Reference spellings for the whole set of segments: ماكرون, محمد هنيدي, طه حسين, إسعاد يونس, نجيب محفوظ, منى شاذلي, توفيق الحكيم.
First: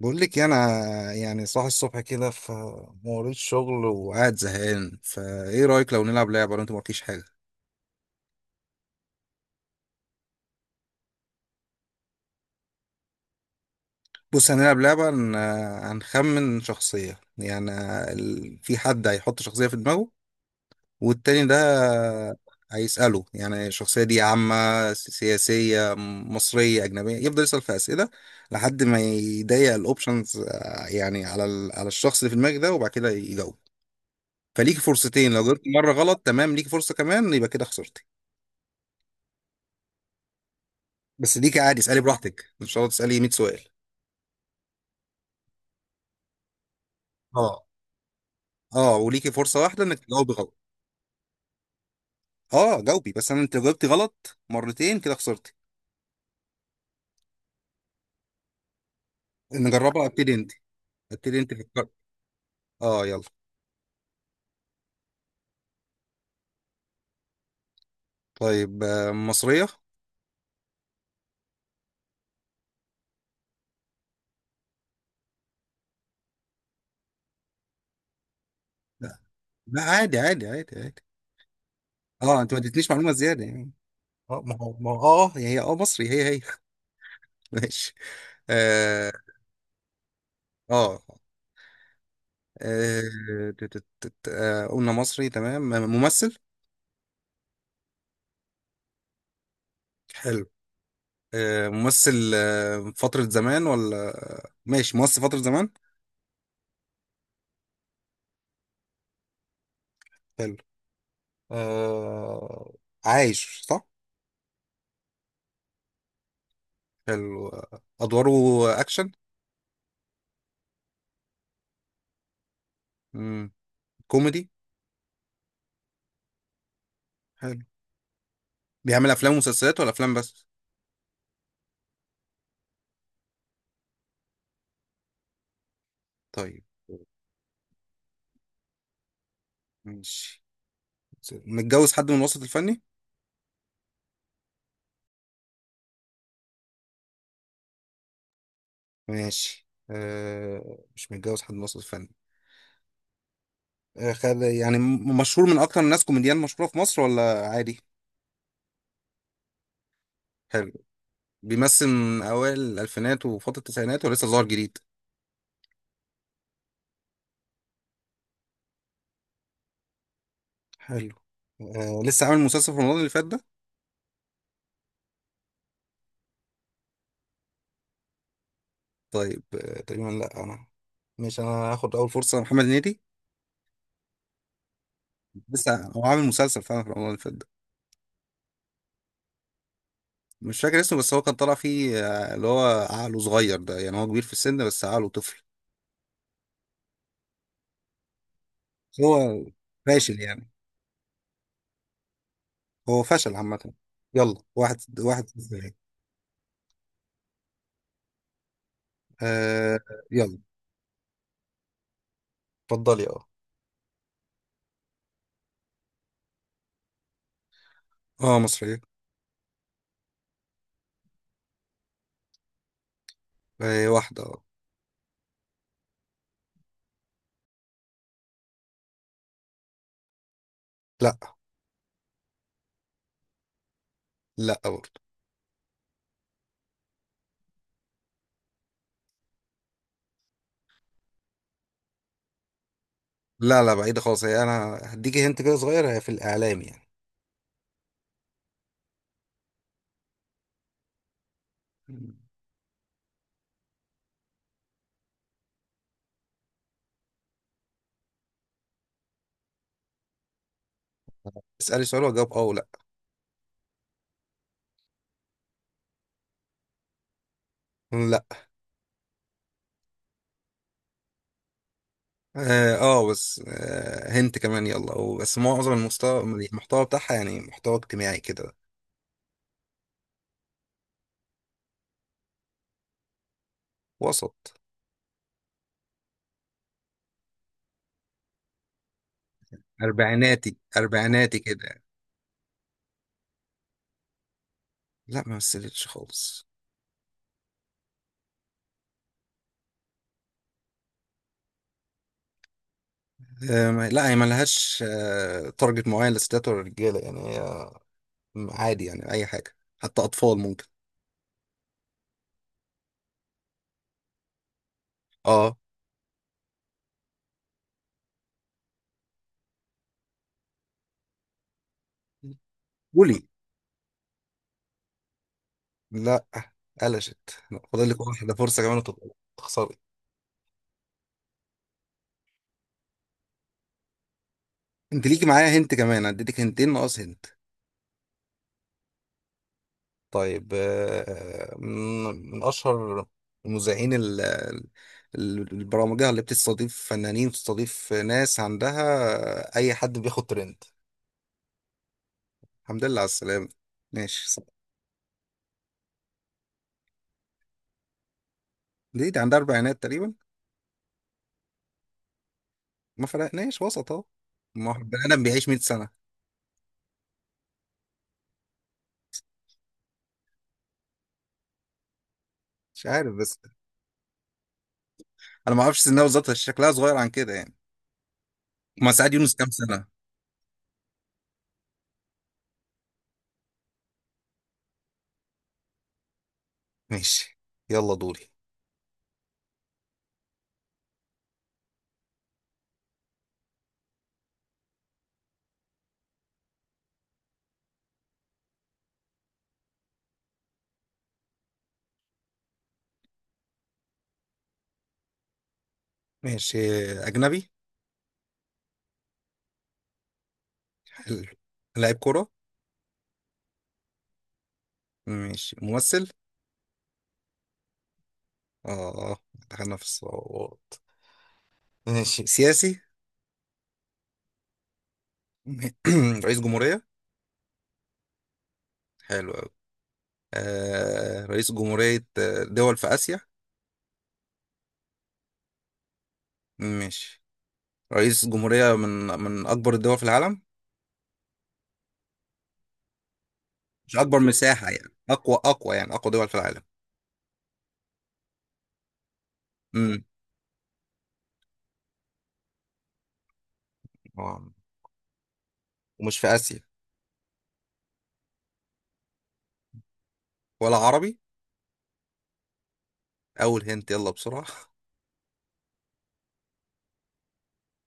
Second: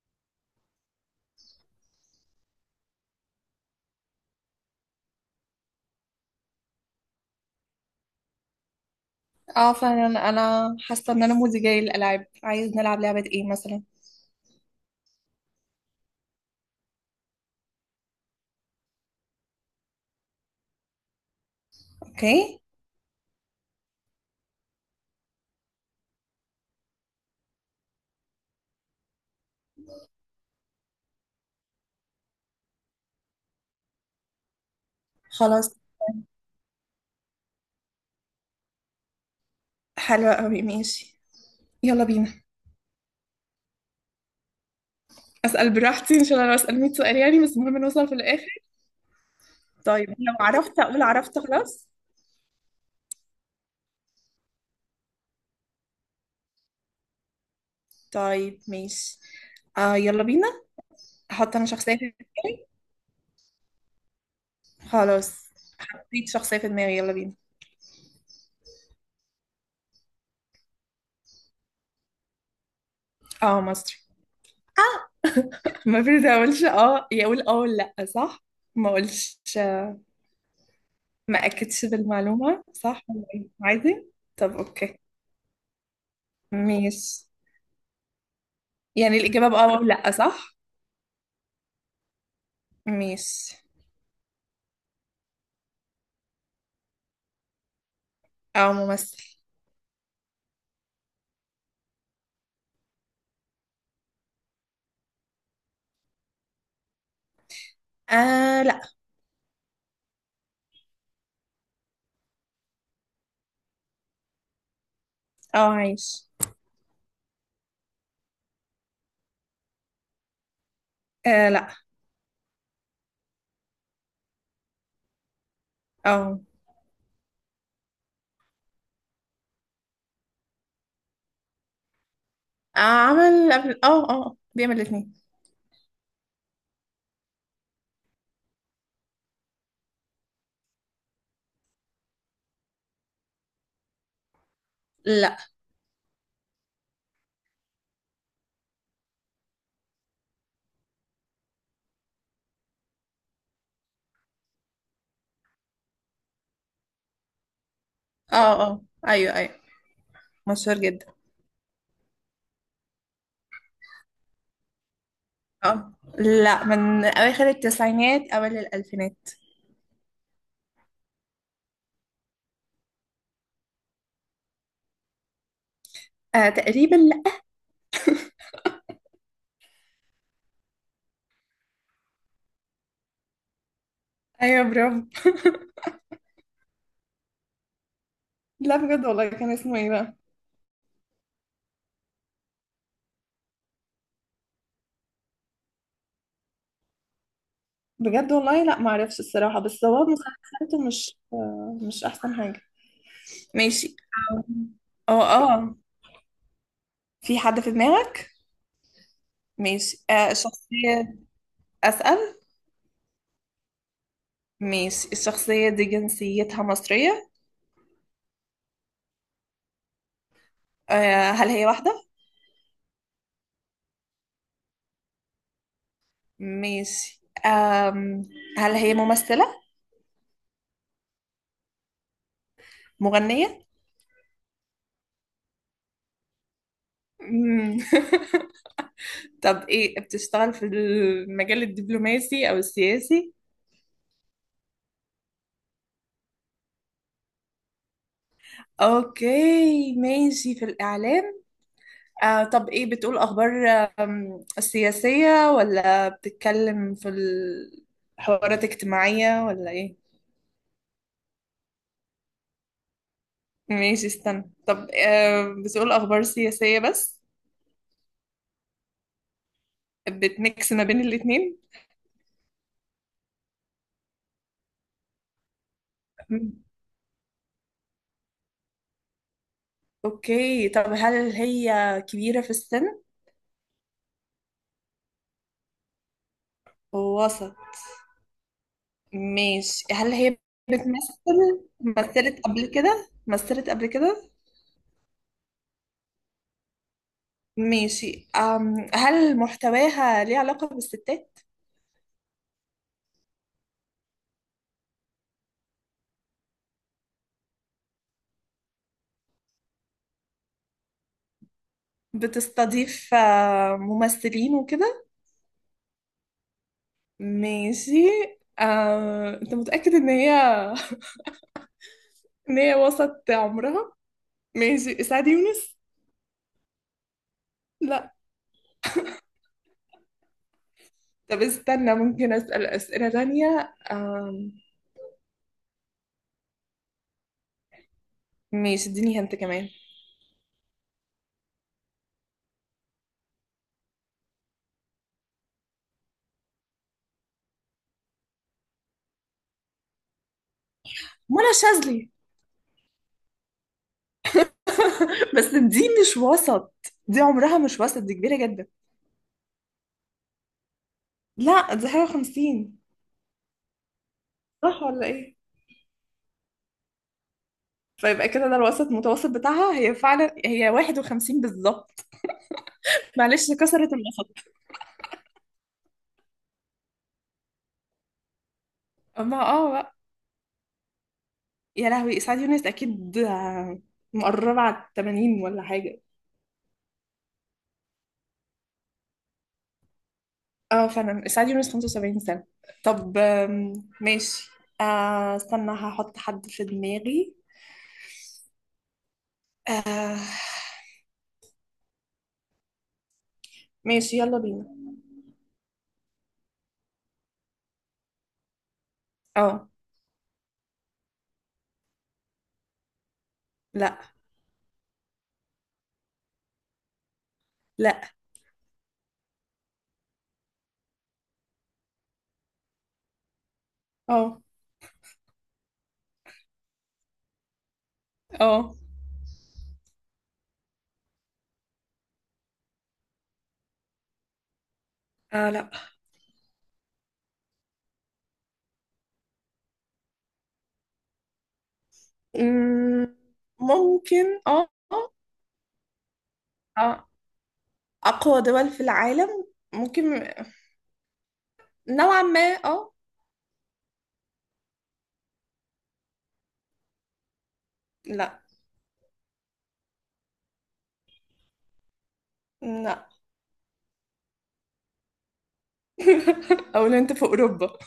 بقول لك إيه، انا يعني صاحي الصبح كده في موريت شغل وقاعد زهقان فايه رايك لو نلعب لعبه لو انت ما قلتيش حاجه. اه فعلا انا حاسه ان انا مودي جاي للالعاب، عايز نلعب لعبه ايه مثلا؟ بص هنلعب لعبه هنخمن شخصيه، يعني في حد هيحط شخصيه في دماغه والتاني ده اوكي. هيساله يعني الشخصيه دي عامه، سياسيه، مصريه، اجنبيه، يفضل يسال في اسئله لحد ما يضيق الاوبشنز، يعني على على الشخص اللي في دماغك ده وبعد كده يجاوب. فليك فرصتين لو جبت خلاص، مرة غلط، تمام، ليك فرصة كمان، يبقى كده خسرت. حلوه قوي، ماشي. بس ليكي عادي اسالي يلا بينا، براحتك، مش شرط تسالي 100 سؤال. اسال براحتي ان شاء الله، لو اسال 100 سؤال يعني بس اه. المهم نوصل في الاخر. اه وليكي فرصه واحده انك طيب تجاوبي لو غلط. عرفت اقول عرفت خلاص. اه جاوبي، بس انا انت لو جاوبتي غلط مرتين كده خسرتي. طيب ماشي. نجربها، يلا ابتدي بينا. انت. ابتدي انت احط انا فكر. شخصيه في دماغي. اه يلا. خلاص، حطيت شخصيه في دماغي يلا بينا. طيب مصريه. اه مصري. ما المفروض ما اقولش اه يقول اه ولا لا، صح؟ ما لا اقولش. لا عادي عادي عادي عادي. ما اكدش اه انت ما بالمعلومه اديتنيش صح معلومه ولا زياده إيه؟ يعني. عادي. اه طب ما هو ما اوكي. هو اه هي اه مصري هي. ميس. ماشي. اه. يعني الإجابة بأه أو لأ صح؟ اه ميس. قلنا مصري تمام. ممثل. أو ممثل. حلو. ممثل فترة زمان ولا. ماشي ممثل فترة زمان. لأ. حلو. آه... عايش صح. أو عايش. حلو أدواره. أكشن. لأ. مم. كوميدي. أو آه. حلو. بيعمل أفلام ومسلسلات ولا أفلام بس. عمل قبل، أه بيعمل الاتنين. طيب، ماشي. متجوز حد من الوسط الفني. لأ. ماشي مش متجوز حد من الوسط الفني. آه خد... يعني مشهور من أكتر الناس كوميديان مشهورة في مصر ولا عادي. أه أه أيوه، حلو. مشهور جدا. بيمثل من أوائل الألفينات وفترة التسعينات ولسه ظاهر جديد. أه لأ، من أواخر التسعينات أوائل الألفينات. حلو. لسه عامل مسلسل في رمضان اللي فات ده. آه تقريبا لأ. طيب آه تقريبا لا انا، مش انا هاخد اول فرصه، محمد هنيدي. أيوه برافو. لسه هو عامل مسلسل فعلا في رمضان اللي فات ده. لا بجد والله، كان اسمه إيه بقى؟ مش فاكر اسمه، بس هو كان طالع فيه اللي هو عقله صغير ده، يعني هو كبير في السن بس عقله طفل. بجد والله لأ معرفش هو الصراحة، بس هو فاشل يعني، مسلسلاته مش مش أحسن حاجة. هو فشل عامه. ماشي. يلا، واحد أه واحد صفر. أه في حد في دماغك. آه ماشي، آه يلا. الشخصية. أسأل. اتفضلي اه. ماشي، الشخصية دي جنسيتها مصرية. اه مصريه. آه، هل هي واحدة؟ آه واحده اه. ماشي. آم، هل هي ممثلة؟ لا. مغنية. لا برضه. مم. طب إيه، بتشتغل في المجال الدبلوماسي أو السياسي؟ لا لا بعيدة خالص، هي انا هديكي هنت كده صغير، هي في الاعلام أوكي ماشي، في الإعلام. يعني. آه طب إيه، بتقول أخبار؟ آم، السياسية، ولا بتتكلم في الحوارات الاجتماعية ولا إيه؟ اسألي سؤال واجاوب اه ولا. ماشي استنى. طب آه بتقول أخبار سياسية بس؟ لا. بتميكس ما بين الاتنين؟ اه آه، بس آه هنت كمان يلا، أو بس معظم المستوى مم. المحتوى بتاعها يعني محتوى اجتماعي كده. أوكي. طب هل هي كبيرة في السن؟ وسط. وسط. ماشي، هل هي اربعيناتي اربعيناتي بتمثل؟ كده يعني. مثلت قبل كده؟ لا ما مثلتش خالص. ماشي أم، هل محتواها ليه علاقة بالستات؟ آه لا هي ما لهاش تارجت معين للستات ولا للرجاله، يعني هي عادي يعني اي حاجه، حتى اطفال ممكن. بتستضيف آه، ممثلين وكده؟ اه. ماشي. أم... أنت متأكد إن هي إن هي قولي. وسط عمرها؟ ماشي إسعاد يونس؟ لا قلشت. لا، فاضل لك لا. واحده فرصه كمان وتبقى تخسري. طب استنى، ممكن أسأل أسئلة تانية؟ أم... انت ليكي معايا هنت كمان، اديتك هنتين ناقص هنت. ماشي، اديني هنت كمان. طيب آه، من أشهر المذيعين البرامجية اللي بتستضيف فنانين، بتستضيف ناس عندها أي حد بياخد ترند. منى شاذلي. الحمد لله على السلامة. ماشي صح. بس دي مش وسط، دي عمرها مش وسط، دي كبيرة جدا. دي عندها أربعينات تقريبا. لا دي حاجة وخمسين. ما فرقناش، وسط أهو، ما هو صح البني ولا آدم ايه؟ بيعيش 100 سنة. فيبقى كده ده الوسط المتوسط بتاعها، هي فعلا هي واحد وخمسين بالظبط. مش عارف بس، معلش كسرت الوسط. أنا ما أعرفش سنها بالظبط بس شكلها صغير عن كده يعني. ما سعد يونس أما كام اه سنة. بقى، يا لهوي إسعاد يونس أكيد آه، مقربة على التمانين ولا حاجة. ماشي، يلا دوري. اه فعلا اسعاد يونس 75 سنة. طب آم، ماشي. آه استنى، هحط حد في دماغي. آه ماشي يلا بينا. ماشي. أجنبي. اه. حلو. لاعب كورة. لا ماشي. ممثل. لا. اه. دخلنا في الصعوبات. ماشي. سياسي. اه رئيس جمهورية. اه حلو أوي. آه رئيس جمهورية دول في آسيا. اه لا. ماشي. رئيس جمهورية من أكبر الدول في العالم. مم، مش أكبر ممكن. اه مساحة، يعني اه أقوى، أقوى دول في العالم. آه. اقوى دول في العالم؟ امم ممكن، نوعا ما. اه. آه، ومش في آسيا، لا. ولا عربي. لا أول هنت يلا بسرعة. او لو انت في اوروبا.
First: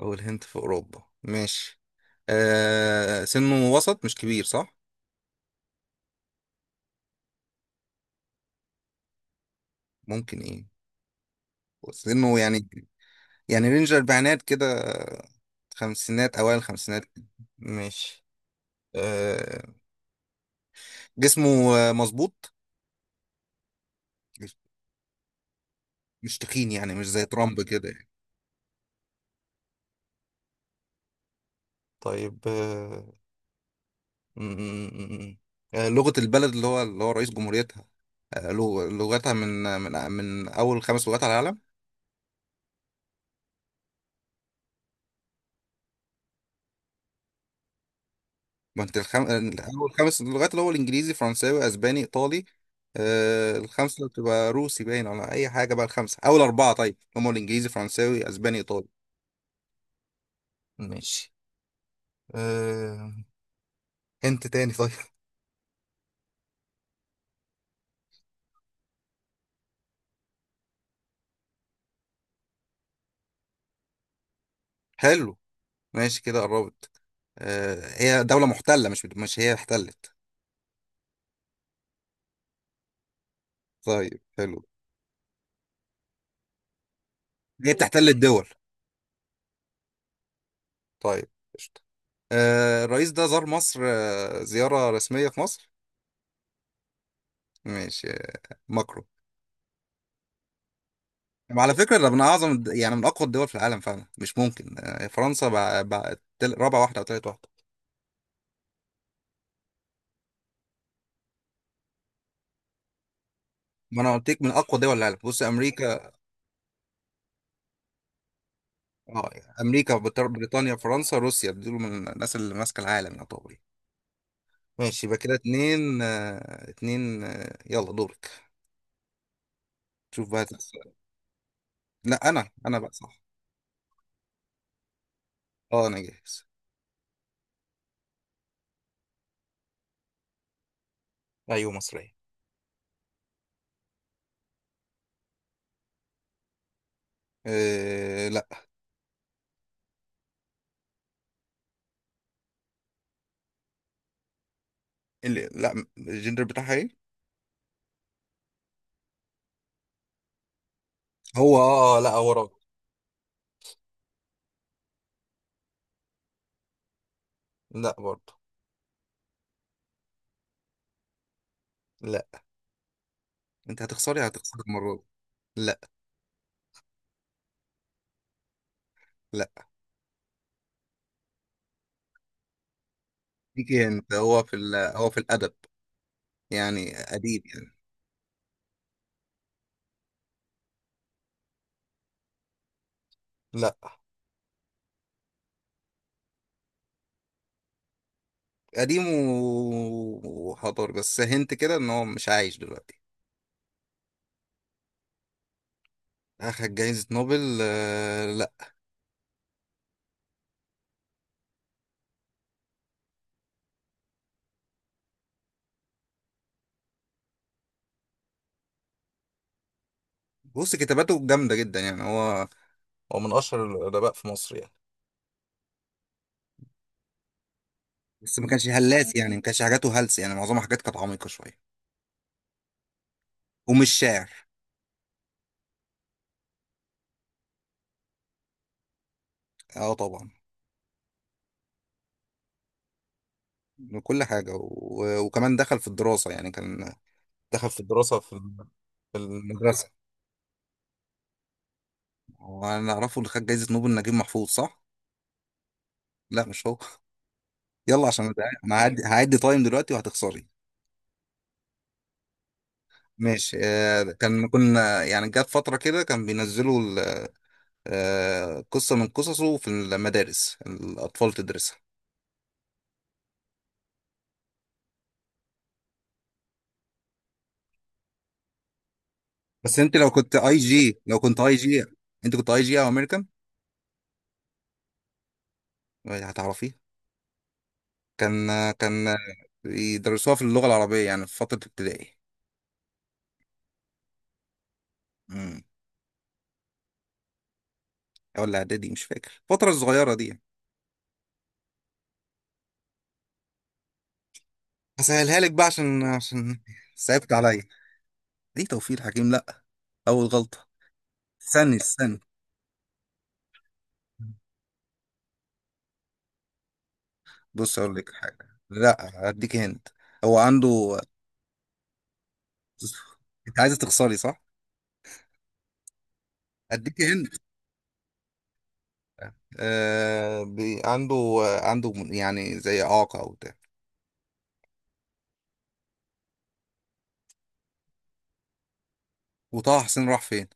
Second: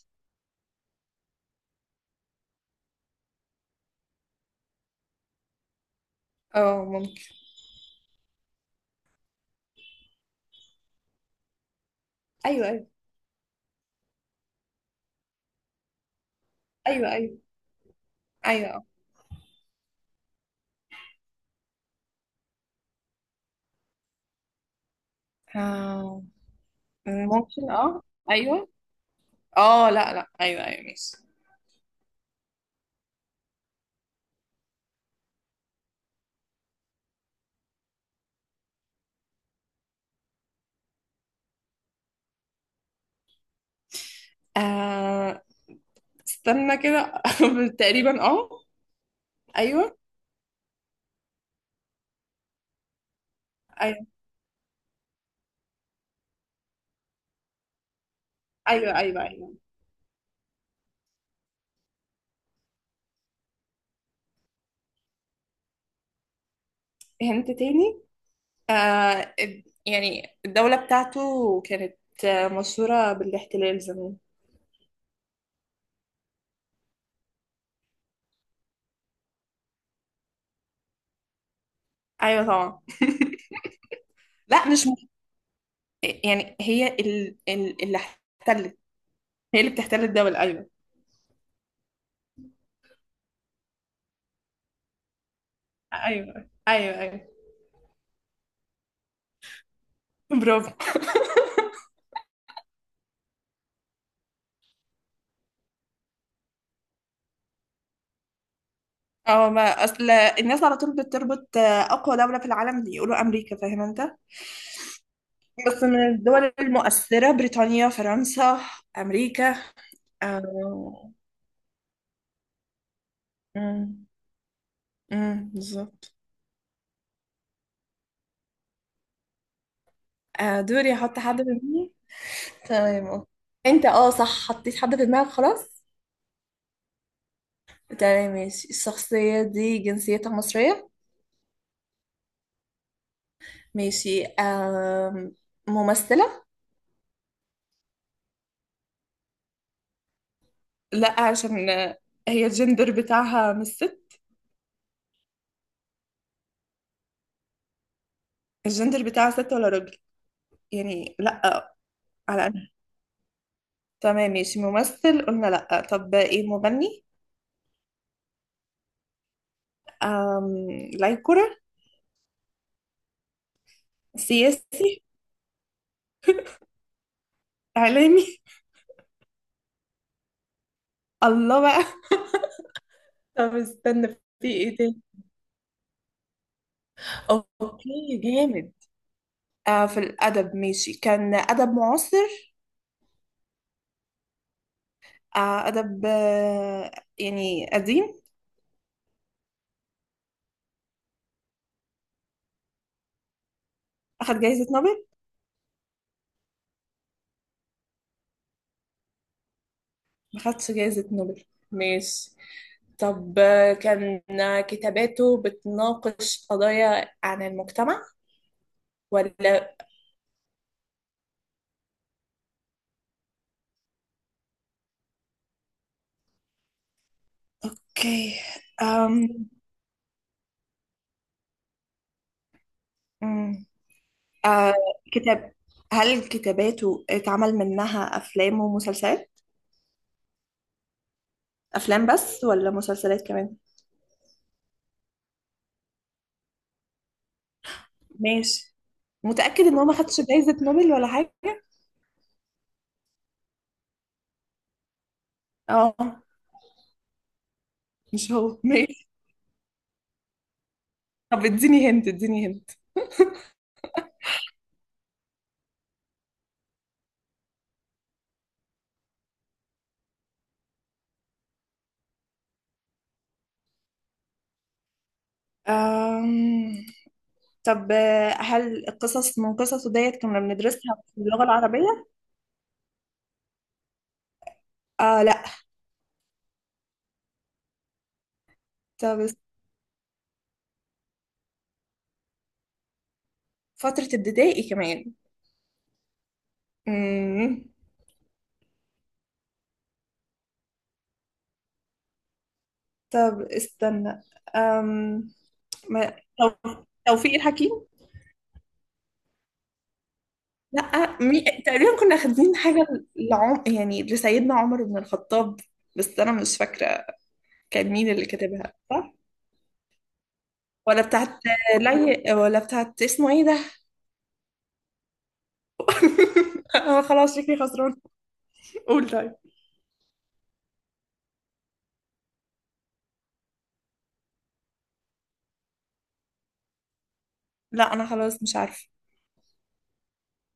أول هنت في أوروبا. ماشي. آه سنه وسط مش كبير صح؟ اه ممكن. ممكن إيه، سنه يعني، ايوه ايوه يعني رينج الأربعينات كده، خمسينات، أوائل الخمسينات. ايوه ايوه ماشي. ايوه آه. جسمه مظبوط، اه. مش تخين يعني، مش آه، زي ترامب ممكن كده اه. يعني. ايوه. لا ايوه ماشي. طيب آه م- م- م- لغة البلد اللي هو رئيس جمهوريتها، لغتها من أول خمس لغات على العالم. آه استنى كده تقريبا اه. ما أنت الخم... أول ايوه خمس لغات، اللي هو الإنجليزي، فرنساوي، أسباني، إيطالي الخمسة ايوه اللي بتبقى روسي باين ولا أي حاجة بقى، الخمسة، أول أربعة طيب هم الإنجليزي، فرنساوي، أسباني، إيطالي. ايوه ايوه ايوه ماشي. آه... انت تاني. طيب. هنت تاني. يعني الدولة بتاعته كانت آه، مشهورة بالاحتلال زمان. حلو. ماشي كده قربت. آه... هي دولة محتلة، مش هي احتلت. ايوه طبعا. طيب حلو. لا مش م... يعني هي هي اللي بتحتل الدول. احتلت. هي اللي بتحتل الدولة ايوه. طيب، قشطة. آه... الرئيس ده زار مصر آه... زيارة رسمية في مصر. ايوه ماشي ماكرون. برافو. وعلى فكرة ده من أعظم يعني من أقوى الدول في العالم فعلا، مش ممكن فرنسا بقى رابع واحدة أو تالت واحدة. اه ما اصل الناس على طول بتربط آه، اقوى دولة في العالم يقولوا امريكا، فاهم انت. ما أنا قلت لك من أقوى دول العالم، بص بس من أمريكا. الدول المؤثرة بريطانيا فرنسا اه. أمريكا. أمريكا بريطانيا، آه. فرنسا، روسيا، دول من الناس اللي ماسكة العالم يعتبر. أمم، ماشي، يبقى كده أمم، اتنين بالظبط. يلا دورك. شوف بقى آه هتسأل. دوري، أحط حد في دماغي. لا انا بقى تمام صح. أوكي. أنت صح حطيت حد في دماغك خلاص. اه انا جاهز. تمام ماشي، الشخصية دي جنسيتها مصرية. ايوه مصرية. ماشي آه، ممثلة. أه لا. لا عشان هي الجندر بتاعها مش ست. اللي لا، الجندر بتاعها ايه. الجندر بتاعها ست ولا راجل؟ يعني هو لا. اه لا هو على راجل. أنا. تمام ماشي، ممثل قلنا لا، طب إيه، مغني؟ لا برضه. آم... لا يكرة. لا، انت هتخسري، هتخسري المرة دي. سياسي. لا. اعلامي. لا. الله بقى. طب ليكي استنى، انت، هو في في ال... ايه تاني؟ هو في الادب، يعني قديم يعني. اوكي جامد. آه في الادب ماشي، كان ادب معاصر؟ لا، آه ادب آه يعني قديم. قديم و- وحضاري، بس هنت كده ان هو مش عايش دلوقتي. اخد جائزة نوبل؟ اخد جايزة نوبل لا. ما خدش جائزة نوبل. ماشي. طب آه، كان آه، كتاباته بتناقش قضايا عن المجتمع ولا؟ بص كتاباته جامدة جدا يعني، هو من اشهر الادباء في مصر يعني. بس اوكي. ما كانش هلاس أم... يعني، ما كانش حاجاته هلس يعني، معظمها حاجات كانت عميقة شوية. أم، ومش شاعر. آه كتاب. هل كتاباته اتعمل منها افلام ومسلسلات؟ اه طبعا، افلام بس ولا مسلسلات كمان؟ من كل حاجة و... وكمان دخل في الدراسة يعني، كان دخل في الدراسة ماشي. في متأكد ان هو المدرسة. ما خدش جايزة نوبل ولا حاجة؟ وانا اعرفه اللي خد جايزة نوبل نجيب محفوظ صح؟ اه. لا مش هو. يلا عشان مش أنا زهقان. هو انا هعدي ماشي، هعدي تايم دلوقتي وهتخسري. طب اديني هنت، ماشي كان كنا يعني، جت فترة كده كان بينزلوا قصة من قصصه في المدارس الأطفال تدرسها. أم... طب آه، هل القصص من بس قصصه انت لو ديت كنت كنا اي بندرسها جي، لو في كنت اللغة اي جي العربية؟ انت كنت اي جي او امريكان آه لا. هتعرفيه. كان طب است-، يدرسوها في اللغه العربيه يعني في فتره ابتدائي. فترة ابتدائي كمان. امم مم. ولا اعدادي، مش فاكر الفتره الصغيره دي. طب استنى، أم... هسهلها لك بقى عشان ما... عشان تو- صعبت توفيق عليا. الحكيم. ليه توفيق الحكيم لا، اول غلطه. لا مي... استني تقريبا كنا استني خادين حاجة لعم... يعني لسيدنا عمر بن الخطاب، بس أنا مش فاكرة. بص كان اقول مين لك اللي حاجه، كاتبها صح؟ لا اديك هند. هو عنده. ولا بتاعت لي، ولا بتاعت اسمه ايه ده؟ انت عايزه تخسري صح. اديك أنا هند. خلاص شكلي خسران. قول طيب. آه... بي... عنده، عنده يعني زي اعاقه او بتاع. لا أنا خلاص مش عارفة. وطه حسين راح فين؟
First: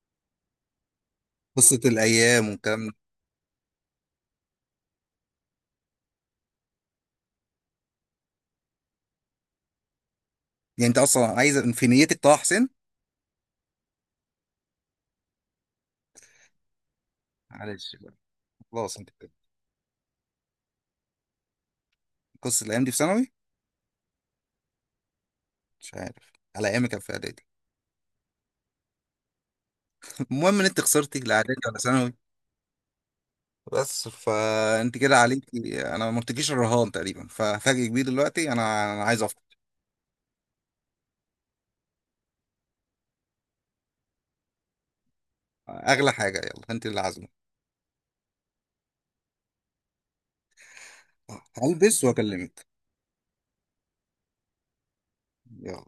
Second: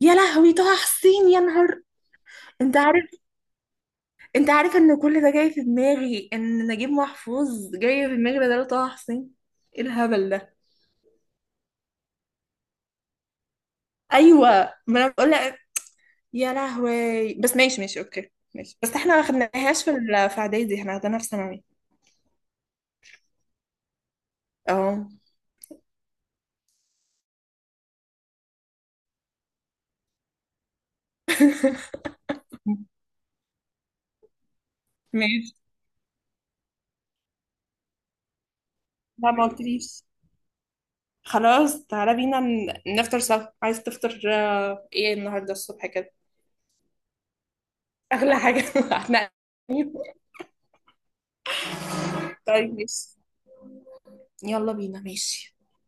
يا لهوي طه حسين، يا قصة نهار. الأيام انت والكلام ده. عارف، ان كل ده جاي في دماغي، ان نجيب محفوظ جاي في دماغي بدل طه حسين. ايه الهبل ده. يعني أنت أصلا عايز في نيتك طه حسين. ايوه ما انا بقول. يا لهوي، بس ماشي معلش ماشي بقى. اوكي ماشي، بس خلاص أنت احنا ما كده. خدناهاش في اعدادي، احنا خدناها في ثانوي. قصة الأيام دي في ثانوي. اه مش عارف، على أيامي كان في إعدادي. المهم إن أنت خسرتي، لا إعدادي ولا ثانوي. بس فأنت كده ماشي. عليكي، أنا ما قلتلكيش الرهان تقريبا، ففاجئ كبير دلوقتي، أنا عايز لا ما أفطر. قلتليش. خلاص تعالى بينا ن- نفطر سوا، عايز تفطر آه، ايه النهارده الصبح أغلى كده؟ حاجة، يلا أنت اللي عازمة. اغلى حاجه هتنقل. هلبس وأكلمك. طيب ماشي، يلا بينا ماشي. يلا.